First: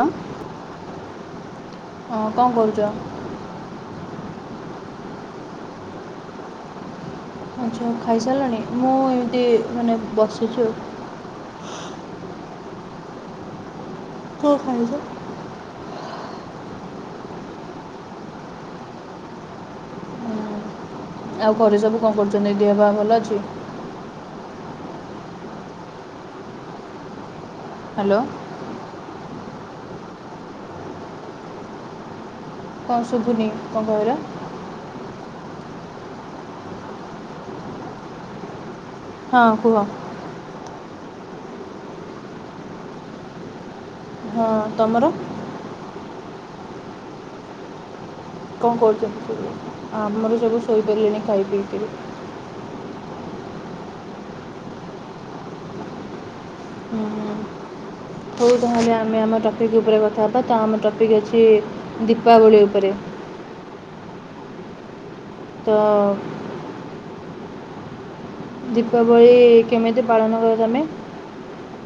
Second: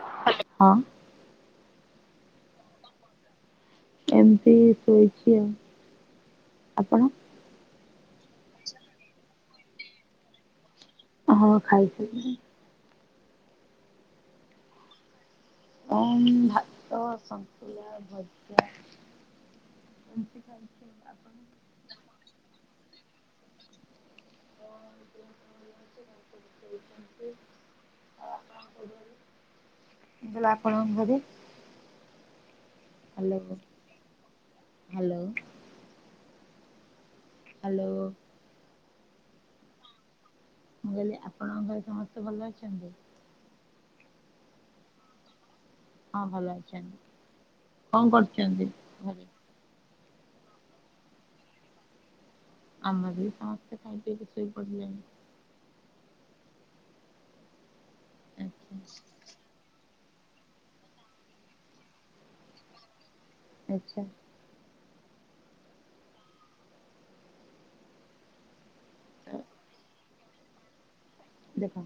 ଲ ହଁ ହଁ କଣ କରୁଚ। ଏମିତି ଶୋଇଚି ଆପଣ। ଆଚ୍ଛା ଖାଇସାରିଲଣି ମୁଁ ଏମିତି ମାନେ ବସିଛୁ ହଁ ଖାଇଥିଲି। ହୁଁ ଖାଇଛି। ଆଉ ଭାତ, ଶନ୍ତୁଳା, ଭଜା ହୁଁ [inaudible] ମୁଁ ଆଉ ଘରେ ସବୁ କଣ କରୁଛନ୍ତି ଦେହ ପାହା ଭଲ ଅଛି? [inaudible] ହାଲୋ। ହେଲେ ଆପଣଙ୍କ ଘରେ। କଣ ଶୁଭୁନି କଣ କହିଲ? ହାଲୋ। ହାଲୋ। ହଁ କୁହ? ମୁଁ କହିଲି ଆପଣଙ୍କ ଘରେ ସମସ୍ତେ ଭଲ ଅଛନ୍ତି? ହଁ ତମର? ହଁ ଭଲ ଅଛନ୍ତି, କଣ କରୁ କଣ କରୁଛନ୍ତି ସବୁ ଆମର ସବୁ ଶୋଇ ସାରିଲେଣି ଖାଇ ପିଇକିରି। ଆମର ବି ସମସ୍ତେ ଖାଇ ପିଇକି ଶୋଇ ପଡିଲେଣି। ହଉ ଆଚ୍ଛା ତାହେଲେ ଆମେ ଆମ ଟପିକ୍ ଉପରେ କଥାହବା। ତ ଆମ ଟପିକ୍ ଅଛି ଦୀପାବଳି ଉପରେ ଆଚ୍ଛା। ତ ତ ଦୀପାବଳି କେମିତି ପାଳନ କର ତମେ? ଦେଖା।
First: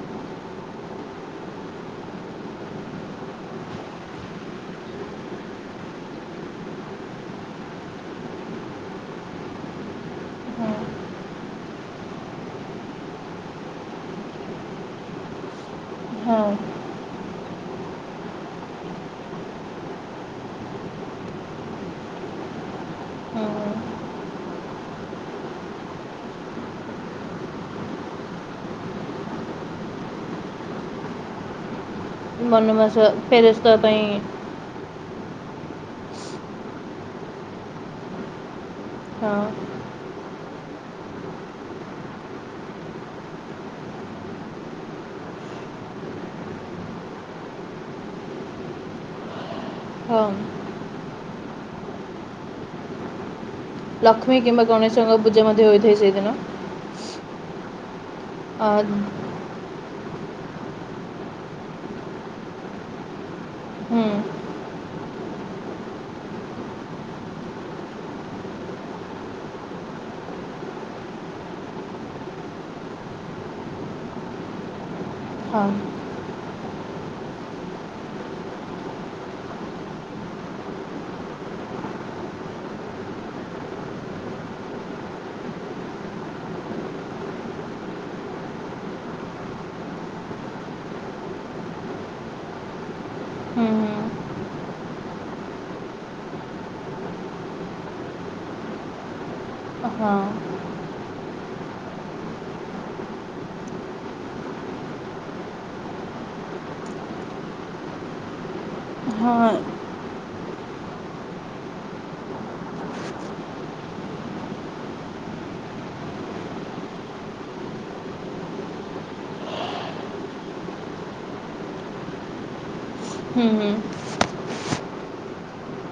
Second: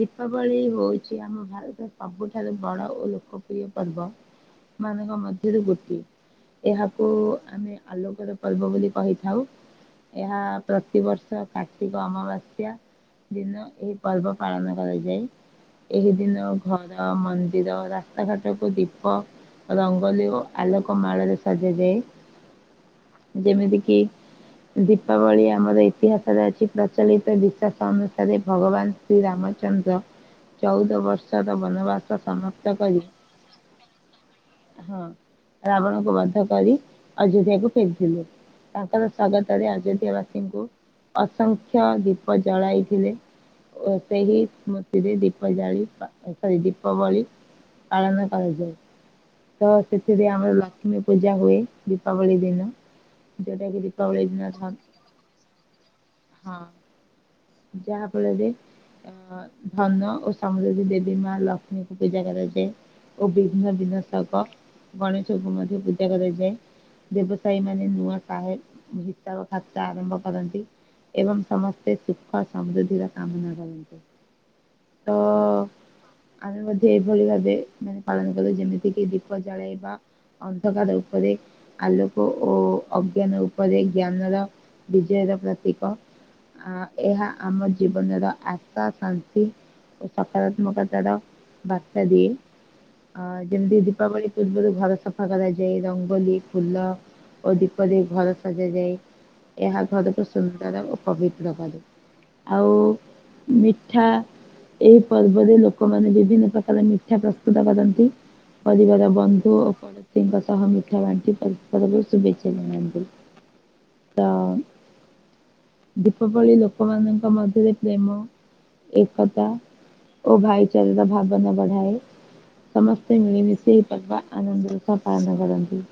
ଦୀପାବଳି ହେଉଛି ଆମ ଭାରତର ସବୁଠାରୁ ବଡ଼ ଓ ଲୋକପ୍ରିୟ ପର୍ବ। ମାନଙ୍କ ମଧ୍ୟରେ ଗୋଟିଏ। ଏହାକୁ ଆମେ ଆଲୋକର ପର୍ବ ବୋଲି କହିଥାଉ। ଏହା ପ୍ରତିବର୍ଷ କାର୍ତ୍ତିକ ଅମାବାସ୍ୟା ଦିନ ଏହି ପର୍ବ ପାଳନ କରାଯାଏ। ଏହି ହଁ ଦିନ ଘର ମନ୍ଦିର ରାସ୍ତାଘାଟକୁ ଦୀପ ରଙ୍ଗୋଲି ଓ ଆଲୋକ ମାଳରେ ସଜାଯାଏ ହଁ। ଯେମିତି କିି ଦୀପାବଳି ଆମର ଇତିହାସରେ ଅଛି ପ୍ରଚଳିତ ବିକାସ ଅନୁସା ଭଗବାନ ଶ୍ରୀ ରାମଚନ୍ଦ୍ର ଚଉଦ ବର୍ଷର ବନବାସ ସମାପ୍ତ କରି ବନବାସ ଫେରସ୍ତ୍ ହବା ପାଇଁ ହଁ, ରାବଣକୁ ବଧ କରି ଅଯୋଧ୍ୟାକୁ ଫେରିଥିଲେ। ତାଙ୍କର ହଁ ସ୍ଵାଗତରେ ଅଯୋଧ୍ୟାବାସୀଙ୍କୁ ଅସଂଖ୍ୟ ଦୀପ ଜଳାଇଥିଲେ। ଓ ସେହି ସ୍ମୃତିରେ ଦୀପ ଜାଳି ସରି ଦୀପବଳି ପାଳନ କରାଯାଏ। ତ ହଁ ସେଥିରେ ଆମର ଲକ୍ଷ୍ମୀ ପୂଜା ହୁଏ ଦୀପାବଳି ଦିନ ଯୋଉଟା କି ଦୀପାବଳି ଲକ୍ଷ୍ମୀ ଦିନ କିମ୍ବା ଧନ- ଗଣେଶଙ୍କ ପୂଜା ମଧ୍ୟ ହୋଇଥାଏ ସେଇଦିନ। ଯାହାଫଳରେ ହଁ ଅ ଧନ ଓ ସମୃଦ୍ଧି ଦେବୀ ମା ଲକ୍ଷ୍ମୀଙ୍କୁ ପୂଜା କରାଯାଏ। ଓ ବିଘ୍ନ ହଁ ବିନାଶକ ଗଣେଶଙ୍କୁ ମଧ୍ୟ ପୂଜା କରାଯାଏ। ବ୍ୟବସାୟୀ ମାନେ ନୂଆ ହିସାବ ଖାତା ଆରମ୍ଭ କରନ୍ତି। ଏବଂ ସମସ୍ତେ ସୁଖ ସୁଖ ସମୃଦ୍ଧିର କାମନା କରନ୍ତି ତ ଆମେ ମଧ୍ୟ ଏଭଳି ଭାବେ ମାନେ ପାଳନ କରୁ ଯେମିତିକି ଦୀପ ଜଳେଇବା ଅନ୍ଧକାର ଉପରେ ଆଲୋକ ଓ ଅଜ୍ଞାନ ଉପରେ ଜ୍ଞାନର ବିଜୟର ପ୍ରତୀକ ଆ ଏହା ଆମ ଜୀବନର ଆଶା ଶାନ୍ତି ଓ ସକାରାତ୍ମକ ତାର ବାର୍ତା ଦିଏ। ଅ ଯେମିତି ଦୀପାବଳି ପୂର୍ବରୁ ଘର ସଫା କରାଯାଏ ରଙ୍ଗୋଲି ଫୁଲ ଓ ଦୀପ ଦେଇ ଘର ସଜାଯାଏ ଏହା ହଁ ଘରକୁ ସୁନ୍ଦର ଓ ପବିତ୍ର କରେ। ଆଉ ମିଠା ଏଇ ପର୍ବରେ ଲୋକମାନେ ବିଭିନ୍ନ ପ୍ରକାର ମିଠା ପ୍ରସ୍ତୁତ କରନ୍ତି। ପରିବାର ହଁ ବନ୍ଧୁ ଓ ବ୍ୟକ୍ତିଙ୍କ ସହ ମିଠା ବାଣ୍ଟିରିପ ଶୁଭେଚ୍ଛା ଜଣାନ୍ତି। ତ ଦୀପାବଳି ଲୋକମାନଙ୍କ ମଧ୍ୟରେ ପ୍ରେମ ଏକତା ଓ ଭାଇଚାରାର ଭାବନା ବଢ଼ାଏ। ସମସ୍ତେ ହଁ ମିଳିମିଶି ଏହି ପର୍ବ ଆନନ୍ଦ ରୁପେ ପାଳନ କରନ୍ତି।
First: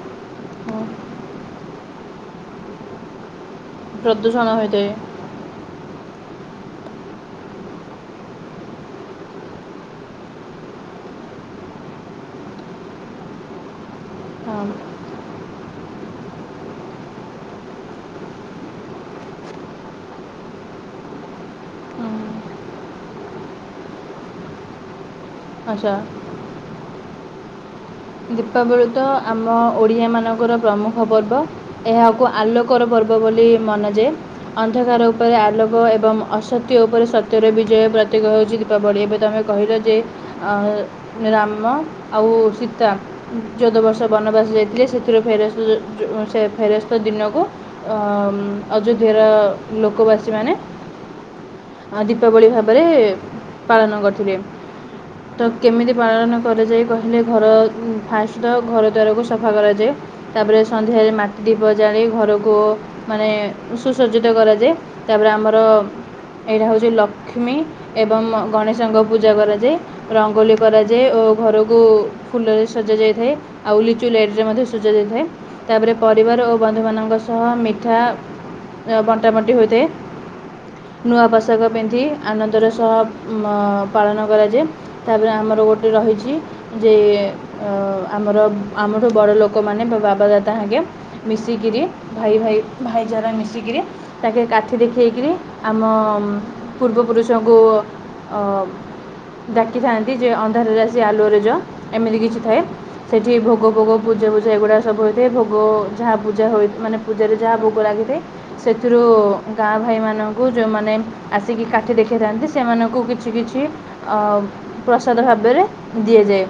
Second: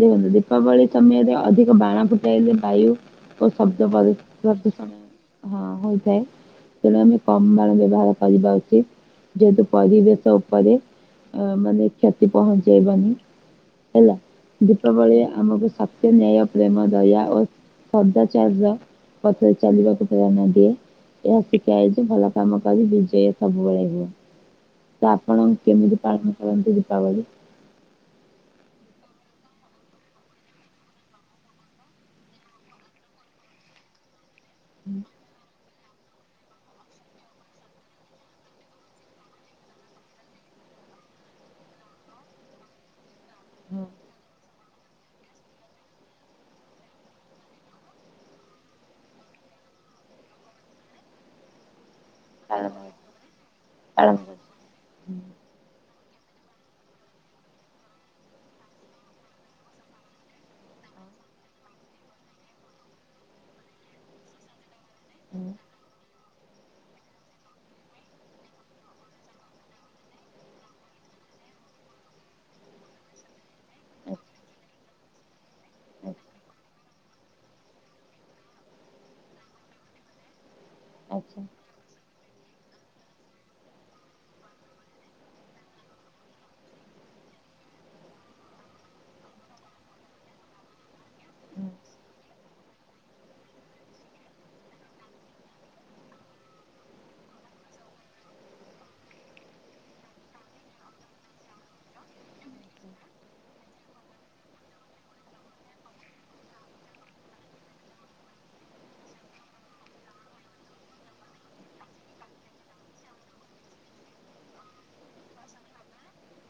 ଦେଖନ୍ତୁ ଦୀପାବଳି ସମୟରେ ଅଧିକ ବାଣ ଫୁଟାଇଲେ ବାୟୁ ଓ ଶବ୍ଦ ପ୍ରଦୁ ପ୍ରଦୂଷଣ ହୋଇଥାଏ ପ୍ରଦୂଷଣ ହଁ ହୋଇଥାଏ। ତେଣୁ ଆମେ କମ ବାଣ ବ୍ୟବହାର କରିବା ଉଚିତ। ଯେହେତୁ ପରିବେଶ ଉପରେ ଅ ମାନେ କ୍ଷତି ପହଞ୍ଚେଇବାନି ହେଲା ହଁ ଦୀପାବଳି ଆମକୁ ଶକ୍ତି, ନ୍ୟାୟ, ପ୍ରେମ, ଦୟା ଓ। [unintelligible] ଏହା ଶିଖାାଇଛି ଭଲ କାମ କରି ବିଜୟ ସବୁବେଳେ ହୁଏ। ତ ଆପଣ କେମିତି ଆଚ୍ଛା ପାଳନ କରନ୍ତି ଦୀପାବଳି? ଦୀପାବଳି ତ ଆମ ଓଡ଼ିଆ ମାନଙ୍କର ପ୍ରମୁଖ ପର୍ବ। ଏହାକୁ ଆଲୋକର ପର୍ବ ବୋଲି ମନାଯାଏ। ଅନ୍ଧକାର ଉପରେ ଆଲୋକ ଏବଂ ଅସ୍ ସତ୍ୟ ଉପରେ ସତ୍ୟର ବିଜୟ ପ୍ରତୀକ ହେଉଛି ଦୀପାବଳି ଏବେ ତୁମେ କହିଲ ଯେ ଆଉ ରାମ ଆଉ ସୀତା ଚଉଦ ବର୍ଷ ବନବାସ ଯାଇଥିଲେ ସେ ସେଥିରୁ ଫେରସ୍ତ ସେ ଫେରସ୍ତ ଦିନକୁ ଅ ଅଯୋଧ୍ୟାର ଲୋକବାସୀ ମାନେ ଆଦି ଦୀପାବଳି ପାଳନ ଭାବରେ ପାଳନ କରିଥିଲେ। ହୁଁ, ତ କେମିତି ପାଳନ କରାଯାଏ କହିଲେ ଘର ହୁଁ ଫାଷ୍ଟ ତ ଘର ଦ୍ୱାରକୁ ସଫା କରାଯାଏ। ତାପରେ ସନ୍ଧ୍ୟାରେ ମାଟି ଦୀପ ଜାଳି ଘରକୁ ମାନେ ସୁସଜ୍ଜିତ କରାଯାଏ। ତାପରେ ହୁଁ, ଆମର ଏଇଟା ହେଉଛି ଲକ୍ଷ୍ମୀ ଏବଂ ଗଣେଶଙ୍କ ପୂଜା କରାଯାଏ। ରଙ୍ଗୋଲି କରାଯାଏ ଓ ଘରକୁ ଫୁଲରେ ସଜା ଯାଇଥାଏ ଆଉ ଲିଚୁ ଆଚ୍ଛା, ଲାଇଟରେ ମଧ୍ୟ ସଜା ଯାଇଥାଏ ତାପରେ ଆଚ୍ଛା। ପରିବାର ଓ ବନ୍ଧୁମାନଙ୍କ ସହ ମିଠା ଅ ବଣ୍ଟା ବଣ୍ଟି ହୋଇଥାଏ ନୂଆ ଆଚ୍ଛା ପୋଷାକ ବେନ୍ଧି ଆନନ୍ଦର ସହ ମ ପାଳନ କରାଯାଏ। ତାପରେ ଆମର ଗୋଟେ ରହିଛି ଯେ ଅ ଆମର ଆମଠୁ ବଡ ଲୋକମାନେ ବା ବାବା ଦାଦା ଆଜ୍ଞା ମିଶିକିରି ଭାଇ ଭାଇ ଭାଇ ଚାରା ମିଶିକିରି ତାକେ କାଠି ଦେଖେଇକରି ଆମ ପୂର୍ବପୁରୁଷଙ୍କୁ ଅ ଡାକିଥାନ୍ତି ଯେ ଅନ୍ଧାରରେ ଆସି ଆଲୋଅରେ ଜୋ ଏମିତି କିଛି ଥାଏ। ସେଇଠି ଭୋଗ ଭୋଗ ପୂଜା ଫୂଜା ଏଗୁଡ଼ା ସବୁ ହୋଇଥାଏ ଭୋଗ ଯାହା ପୂଜା ହୋଇ ମାନେ ପୂଜାରେ ଯାହା ଭୋଗ ଲାଗିଥାଏ। ସେଥିରୁ ଗାଁ ଭାଇମାନଙ୍କୁ ଯେଉଁମାନେ ଆସିକି କାଠି ଦେଖିଥାନ୍ତି ସେମାନଙ୍କୁ କିଛି କିଛି ଅପ୍ ପ୍ରସାଦ ଭାବରେ ଦିଆଯାଏ।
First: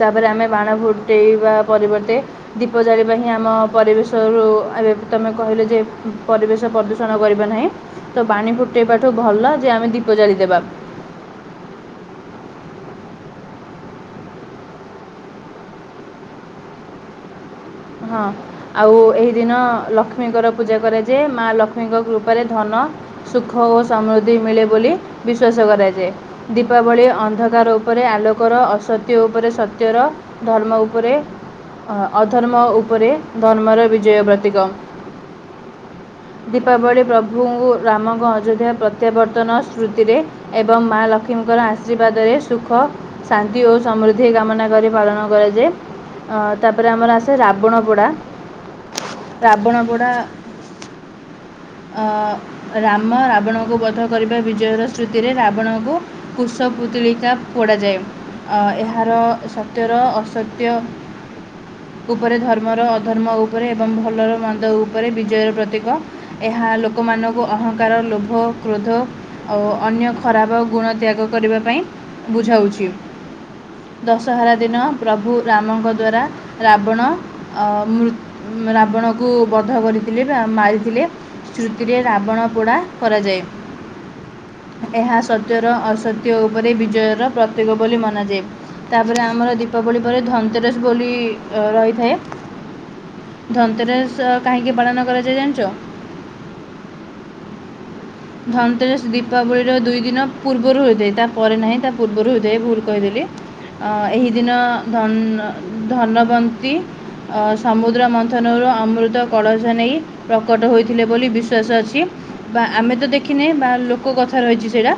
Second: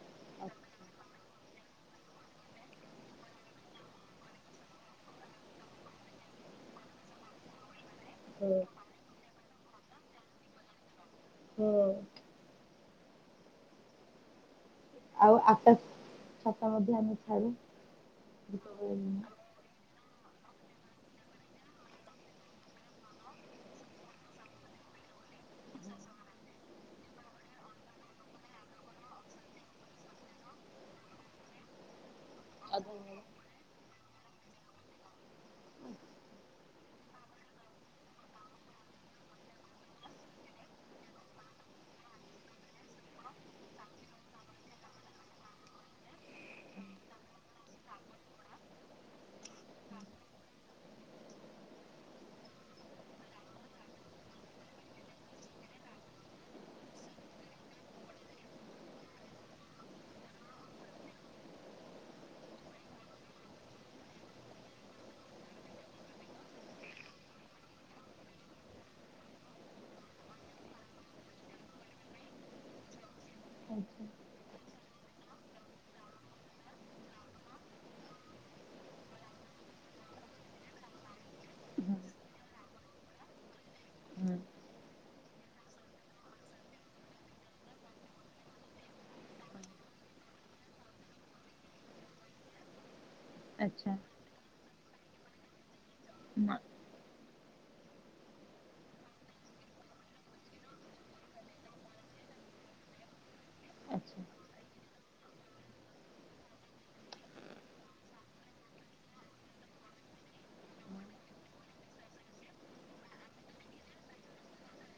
ତାପରେ ଆମେ ବାଣ ଫୁଟେଇବା ପରିବର୍ତ୍ତେ ଦୀପ ଜାଳିବା ହିଁ ଆମ ପରିବେଶରୁ ଏବେ ତମେ କହିଲେ ଯେ ପରିବେଶ ପଦୁ ଶଣ କରିବା ନାହିଁ ତ ବାଣୀ ଫୁଟେଇବାଠୁ ଭଲ ଯେ ଆମେ ଦୀପ ଜାଳି ଦେବା। ହଁ। ଆଉ ଆକାଶ ଛତା ମଧ୍ୟ ଆମେ ଛାଡ଼ୁ। ହଁ ଆଉ ଏହି ଦିନ ଲକ୍ଷ କ୍ଷ୍ମୀଙ୍କର ପୂଜା କରାଯାଏ ମା ଲକ୍ଷ୍ମୀଙ୍କ କୃପାରେ ଧନ ସୁଖ ଓ ସମୃଦ୍ଧି ମିଳେ ବୋଲି ବିଶ୍ଵାସ କରାଯାଏ। ଦୀପାବଳୀ ଅନ୍ଧକାର ଉପରେ ଆଲୋକର ଅସତ୍ୟ ଉପରେ ସତ୍ୟର ଧର୍ମ ଉପରେ ଅ-ଅଧର୍ମ ଅଧର୍ମ ଉପରେ ଧର୍ମର ବିଜୟ ପ୍ରତୀକ। ଦୀପାବଳି ପ୍ରଭୁଙ୍କୁ ରାମଙ୍କ ଅଯୋଧ୍ୟା ପ୍ରତ୍ୟାବର୍ତ୍ତନ ସ୍ମୃତିରେ ଏବଂ ମା ଲକ୍ଷ୍ମୀଙ୍କର ଆଶୀର୍ବାଦ ରେ ସୁଖ ଶାନ୍ତି ଓ ସମୃଦ୍ଧି କାମନା କରି ପାଳନ କରାଯାଏ ଅ- ତାପରେ ଆମର ଆସି ସେ ରାବଣପୋଡା- ରାବଣପୋଡା ଅ- ରାମ ରାବଣଙ୍କୁ ବଧ କରିବା ବିଜୟର ସ୍ରୁତୀ ରେ ରାବଣକୁ କୁଷ ପୁତୁଳିକା ପୋଡାଯାଏ ଅ- ଏହାର ସତ୍ୟର ଅସତ୍ୟ ଉପରେ ଧର୍ମର ଅଧର୍ମ ଉପରେ ଏବଂ ଭଲର ମନ୍ଦ ଉପରେ ବିଜୟର ପ୍ରତୀକ ଏହା ଲୋକମାନଙ୍କୁ ଅହଙ୍କାର, ଲୋଭ, କ୍ରୋଧ ଆଉ ଅନ୍ୟ ଖରାପ ଗୁଣ ତ୍ୟାଗ କରିବା ପାଇଁ ବୁଝାଉଚି। ଦଶହରା ଦିନ ପ୍ରଭୁ ରାମଙ୍କ ଦ୍ଵାରା ରାବଣ ଅ-ମୃ- ରାବଣକୁ ବଧ କରିଥିଲେ ବା ମାରିଥିଲେ। ଶ୍ରୁତିରେ ରାବଣ ପୋଡା କରାଯାଏ। ଏହା ସତ୍ୟର ଅସତ୍ୟ ଉପରେ ବିଜୟର ପ୍ରତୀକ ବୋଲି ମନାଯାଏ। ତାପରେ ଆମର ଦୀପାବଳି ପରେ ଧନତେରସ୍ ବୋଲି ଅ -ରହିଥାଏ। ଆଚ୍ଛା ଧନତେରସ୍ କାହିଁକି ପାଳନ କରାଯାଏ ଜାଣିଚ? ନା। ଧନତେରସ୍ ଦୀପାବଳିର ଦୁଇ ଦିନ ପୂର୍ବରୁ ହୋଇଥାଏ ତାପରେ ନାହିଁ ତା ପୂର୍ବରୁ ହୋଇଥାଏ ଭୁଲ୍ କହିଦେଲି। ଅ ଆଚ୍ଛା -ଏହି ଦିନ ଧନ୍- ଧନବନ୍ତୀ ଅ- ସମୁଦ୍ର ମନ୍ଥନରୁ ଅମୃତ କଳସ ନେଇ ପ୍ରକଟ ହୋଇଥିଲେ ବୋଲି ବିଶ୍ୱାସ ଅଛି ବା ଆମେ ତ ଦେଖିନେ ବା ଲୋକ କଥା ରହିଚି ସେଟା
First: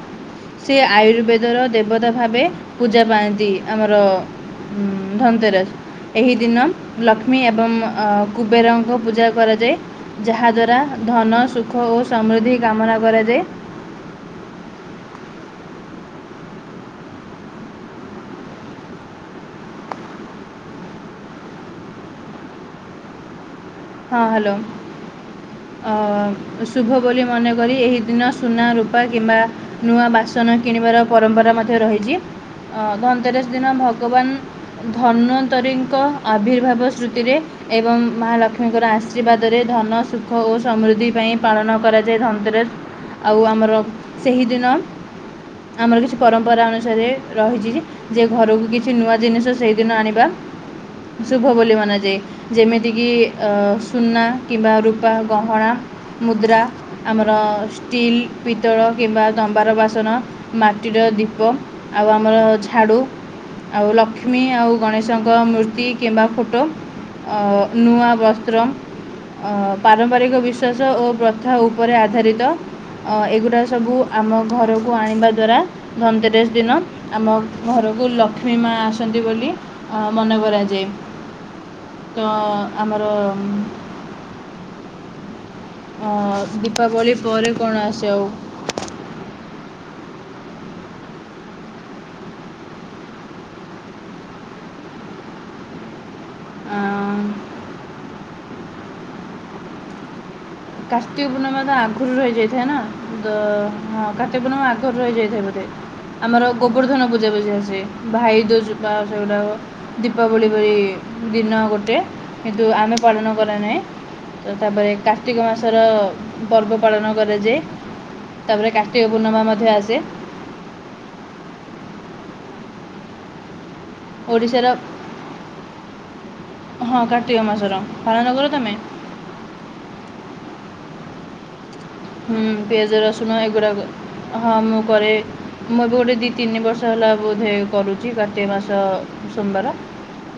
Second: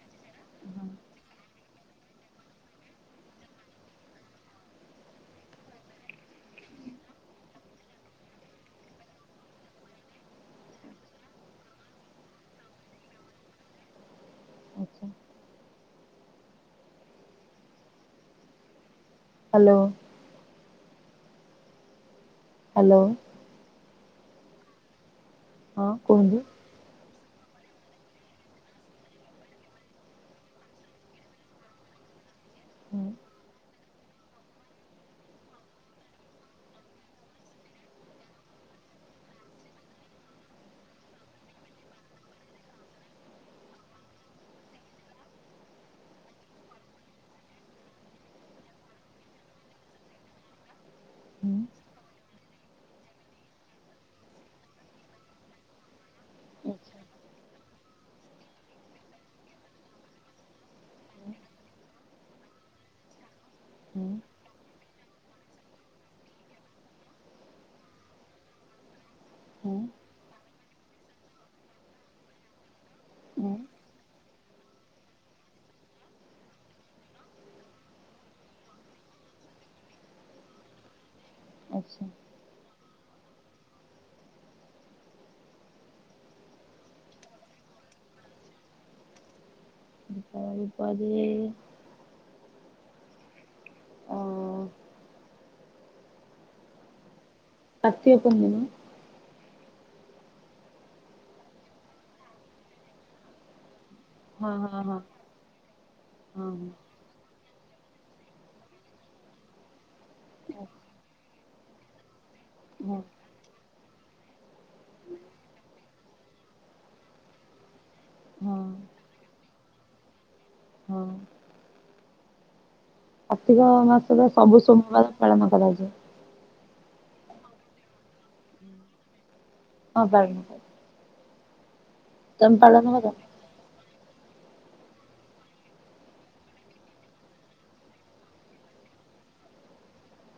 ସେ ଆୟୁର୍ବେଦର ଦେ ଦେବତା ଭାବେ ପୂଜା ପାଆନ୍ତି ଆମର ଧନତେରସ୍।। ଏହି ଦିନ ଲକ୍ଷ୍ମୀ ଏବଂ ଅ- କୁବେରଙ୍କ ପୂଜା କରାଯାଏ। ଯାହାଦ୍ୱାରା ଧନ, ସୁଖ ଓ ସମୃଦ୍ଧି କାମନା କରାଯାଏ। ଆଚ୍ଛା। ହାଲୋ। ହାଲୋ। ହଁ ହାଲୋ ହଁ କୁହନ୍ତୁ ଅ-ସୁ ଶୁଭ ବୋଲି ମନେକରି ଏହି ଦିନ ସୁନା, ରୂପା କିମ୍ବା ନୂଆ ବାସନ କିଣିବାର ପରମ୍ପରା ମଧ୍ୟ ରହିଚି। ଅ- ହୁଁ ଧନତେରସ୍ ଦିନ ଭଗବାନ୍ ଧନ୍ୱନ୍ତରୀଙ୍କ ଆବିର୍ଭାବ ସ୍ମୃତିରେ ଏବଂ ମାଲକ୍ଷ୍ ଲକ୍ଷ୍ମୀଙ୍କର ଆଶୀର୍ବାଦରେ ଧନ ସୁଖ ଓ ସମୃଦ୍ଧି ପାଇଁ ପାଳନ କରାଯାଏ ଧନତେରସ୍। ଆଉ ଆମର ସେହିଦିନ ଆମର କିଛି ପରମ୍ପରା ଅନୁସାରେ ରହିଚି ଯେ ଯେ ଘରୁକୁ କିଛି ନୂଆ ଜିନିଷ ସେଇଦିନ ଆଣିବା। ଶୁଭ ହୁଁ। ବୋଲି ମନାଯାଏ ଯେମିତି କିି ଅ-ସୁନା କିମ୍ବା ରୂପା, ଗହଣା, ମୁଦ୍ରା ଆଚ୍ଛା ଆମର ଷ୍ଟିଲ୍, ପିତଳ କିମ୍ବା ତମ୍ବାର ବାସନ ମାଟିର ଦୀପ ଆଉ ଆମର ଝାଡୁ ଆଉ ହଁ ଲକ୍ଷ୍ମୀ ଆଉ ଗଣେଶଙ୍କ ମୂର୍ତ୍ତି କିମ୍ବା ଫଟୋ ଅ- ନୂଆ ବସ୍ତ୍ରମ୍ ପାରମ୍ପରିକ ବିଶ୍ୱାସ ଓ ପ୍ରଥା ଉପରେ ଆଧାରିତ ଅ- ହଁ ଏଗୁରା ସବୁ ଆମ ଘରକୁ ଆଣିବା ଦ୍ଵାରା ଧନତେରସ୍ ଦିନ ଆମ ଘରକୁ ଲକ୍ଷ୍ମୀ ମା ଆସନ୍ତି ବୋଲି ଅ-ମନେ କରାଯାଏ। ଆଚ୍ଛା। ତ ଆମର ଅ ଦୀପାବଳି ପରେ କଣ ଆସେ ଆଉ? ଦୀପାବଳି ପରେ ଅ ଆଁ କାର୍ତିକ ପୁର୍ଣିମା। କାର୍ତ୍ତିକ ପୂର୍ଣ୍ଣିମା ତ ଆଗରୁ ରହିଯାଇଥାଏ ନା? କାର୍ତ୍ତିକ ହଁ ପୂର୍ଣ୍ଣିମା ହଁ ଆଗରୁ ହଁ ରହିଯାଇଥାଏ ବୋଧେ ଆମର ଗୋବର୍ଦ୍ଧନ ପୂଜା [unintelligible] ଭାଇଦୋଜ ବା ସେଗୁଡ଼ାକ ଦୀପାବଳି ଭଳି ଦିନ ଗୋଟେ କିନ୍ତୁ ଆମେ ହଁ। ପାଳନ କରେ ନାହିଁ ତ ତାପରେ କା କାର୍ତ୍ତିକ ମାସର ପର୍ବ ପାଳନ କରାଯାଏ ହଁ ହଁ ତାପରେ କାର୍ତ୍ତିକ ପୂର୍ଣ୍ଣିମା ମଧ୍ୟ ଆସେ ହଁ। କାର୍ତ୍ତିକ ମାସର ସବୁ ଓଡ଼ିଶାର ସୋମବାର ପାଳନ କରାଯାଏ। ହଁ କାର୍ତ୍ତିକ ମାସର ପାଳନ କର ତମେ? ହଁ ପା ହୁଁ ପାଳନ ପିଆଜ କର? ରସୁନ ଏଗୁଡା ହଁ ମୁ କରେ। ମୁଁ ଏବେ ଗୋଟେ ଦି ତିନି ବର୍ଷ ହେଲା ବୋଧେ କରୁଚି କାର୍ତ୍ତିକ ମାସ ସୋମବାର।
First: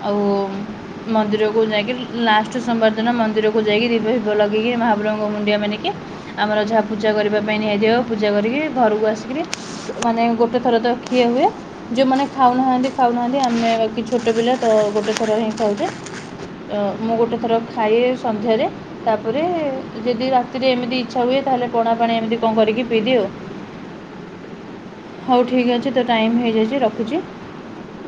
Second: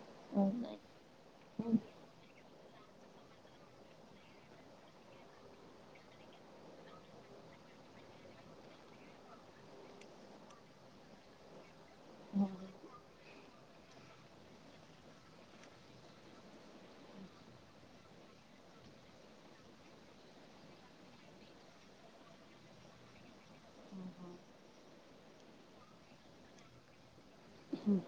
ଆଉ ନାଇଁ ମନ୍ଦିରକୁ ଯାଇକି। ଲାଷ୍ଟ ସୋମବାର ଦିନ ମନ୍ଦିରକୁ ଯାଇକି ଦୀପ ଫିପ୍ ଲଗେଇକି ମହାପ୍ରଭୁଙ୍କୁ ମୁଣ୍ଡିଆ ମାରିକି ଆମର ଯାହା ପୂଜା କରିବା ପାଇଁ ନିଆ ହେଇଥିବ ପୂଜା କରିକି ଘରକୁ ଆସିକିରି ମାନେ ଗୋଟେ ଥର ତ ଖିଆ ହୁଏ। ଯୋଉମାନେ ଖାଉନାହାନ୍ତି ଖାଉନାହାନ୍ତି ଆମେ ବାକିି ଛୋଟ ପିଲା ତ ଗୋଟେ ଥର ହିଁ ଖାଆନ୍ତି। ଅ ମୁଁ ଗୋଟେ ଥର ଖାଏ ସନ୍ଧ୍ୟାରେ। ତାପରେ ଯଦି ରାତିରେ ଏମିତି ଇଛା ହୁଏ ତାହେଲେ ପଣା ପାଣି ଏମିତି କଣ କରିକି ପିଦିଏ ଉ। ହଉ ଠିକ୍ ଅଛି ତ ଟାଇମ୍ ହେଇଯାଇଚି ରଖୁଚି। ହୁଁ।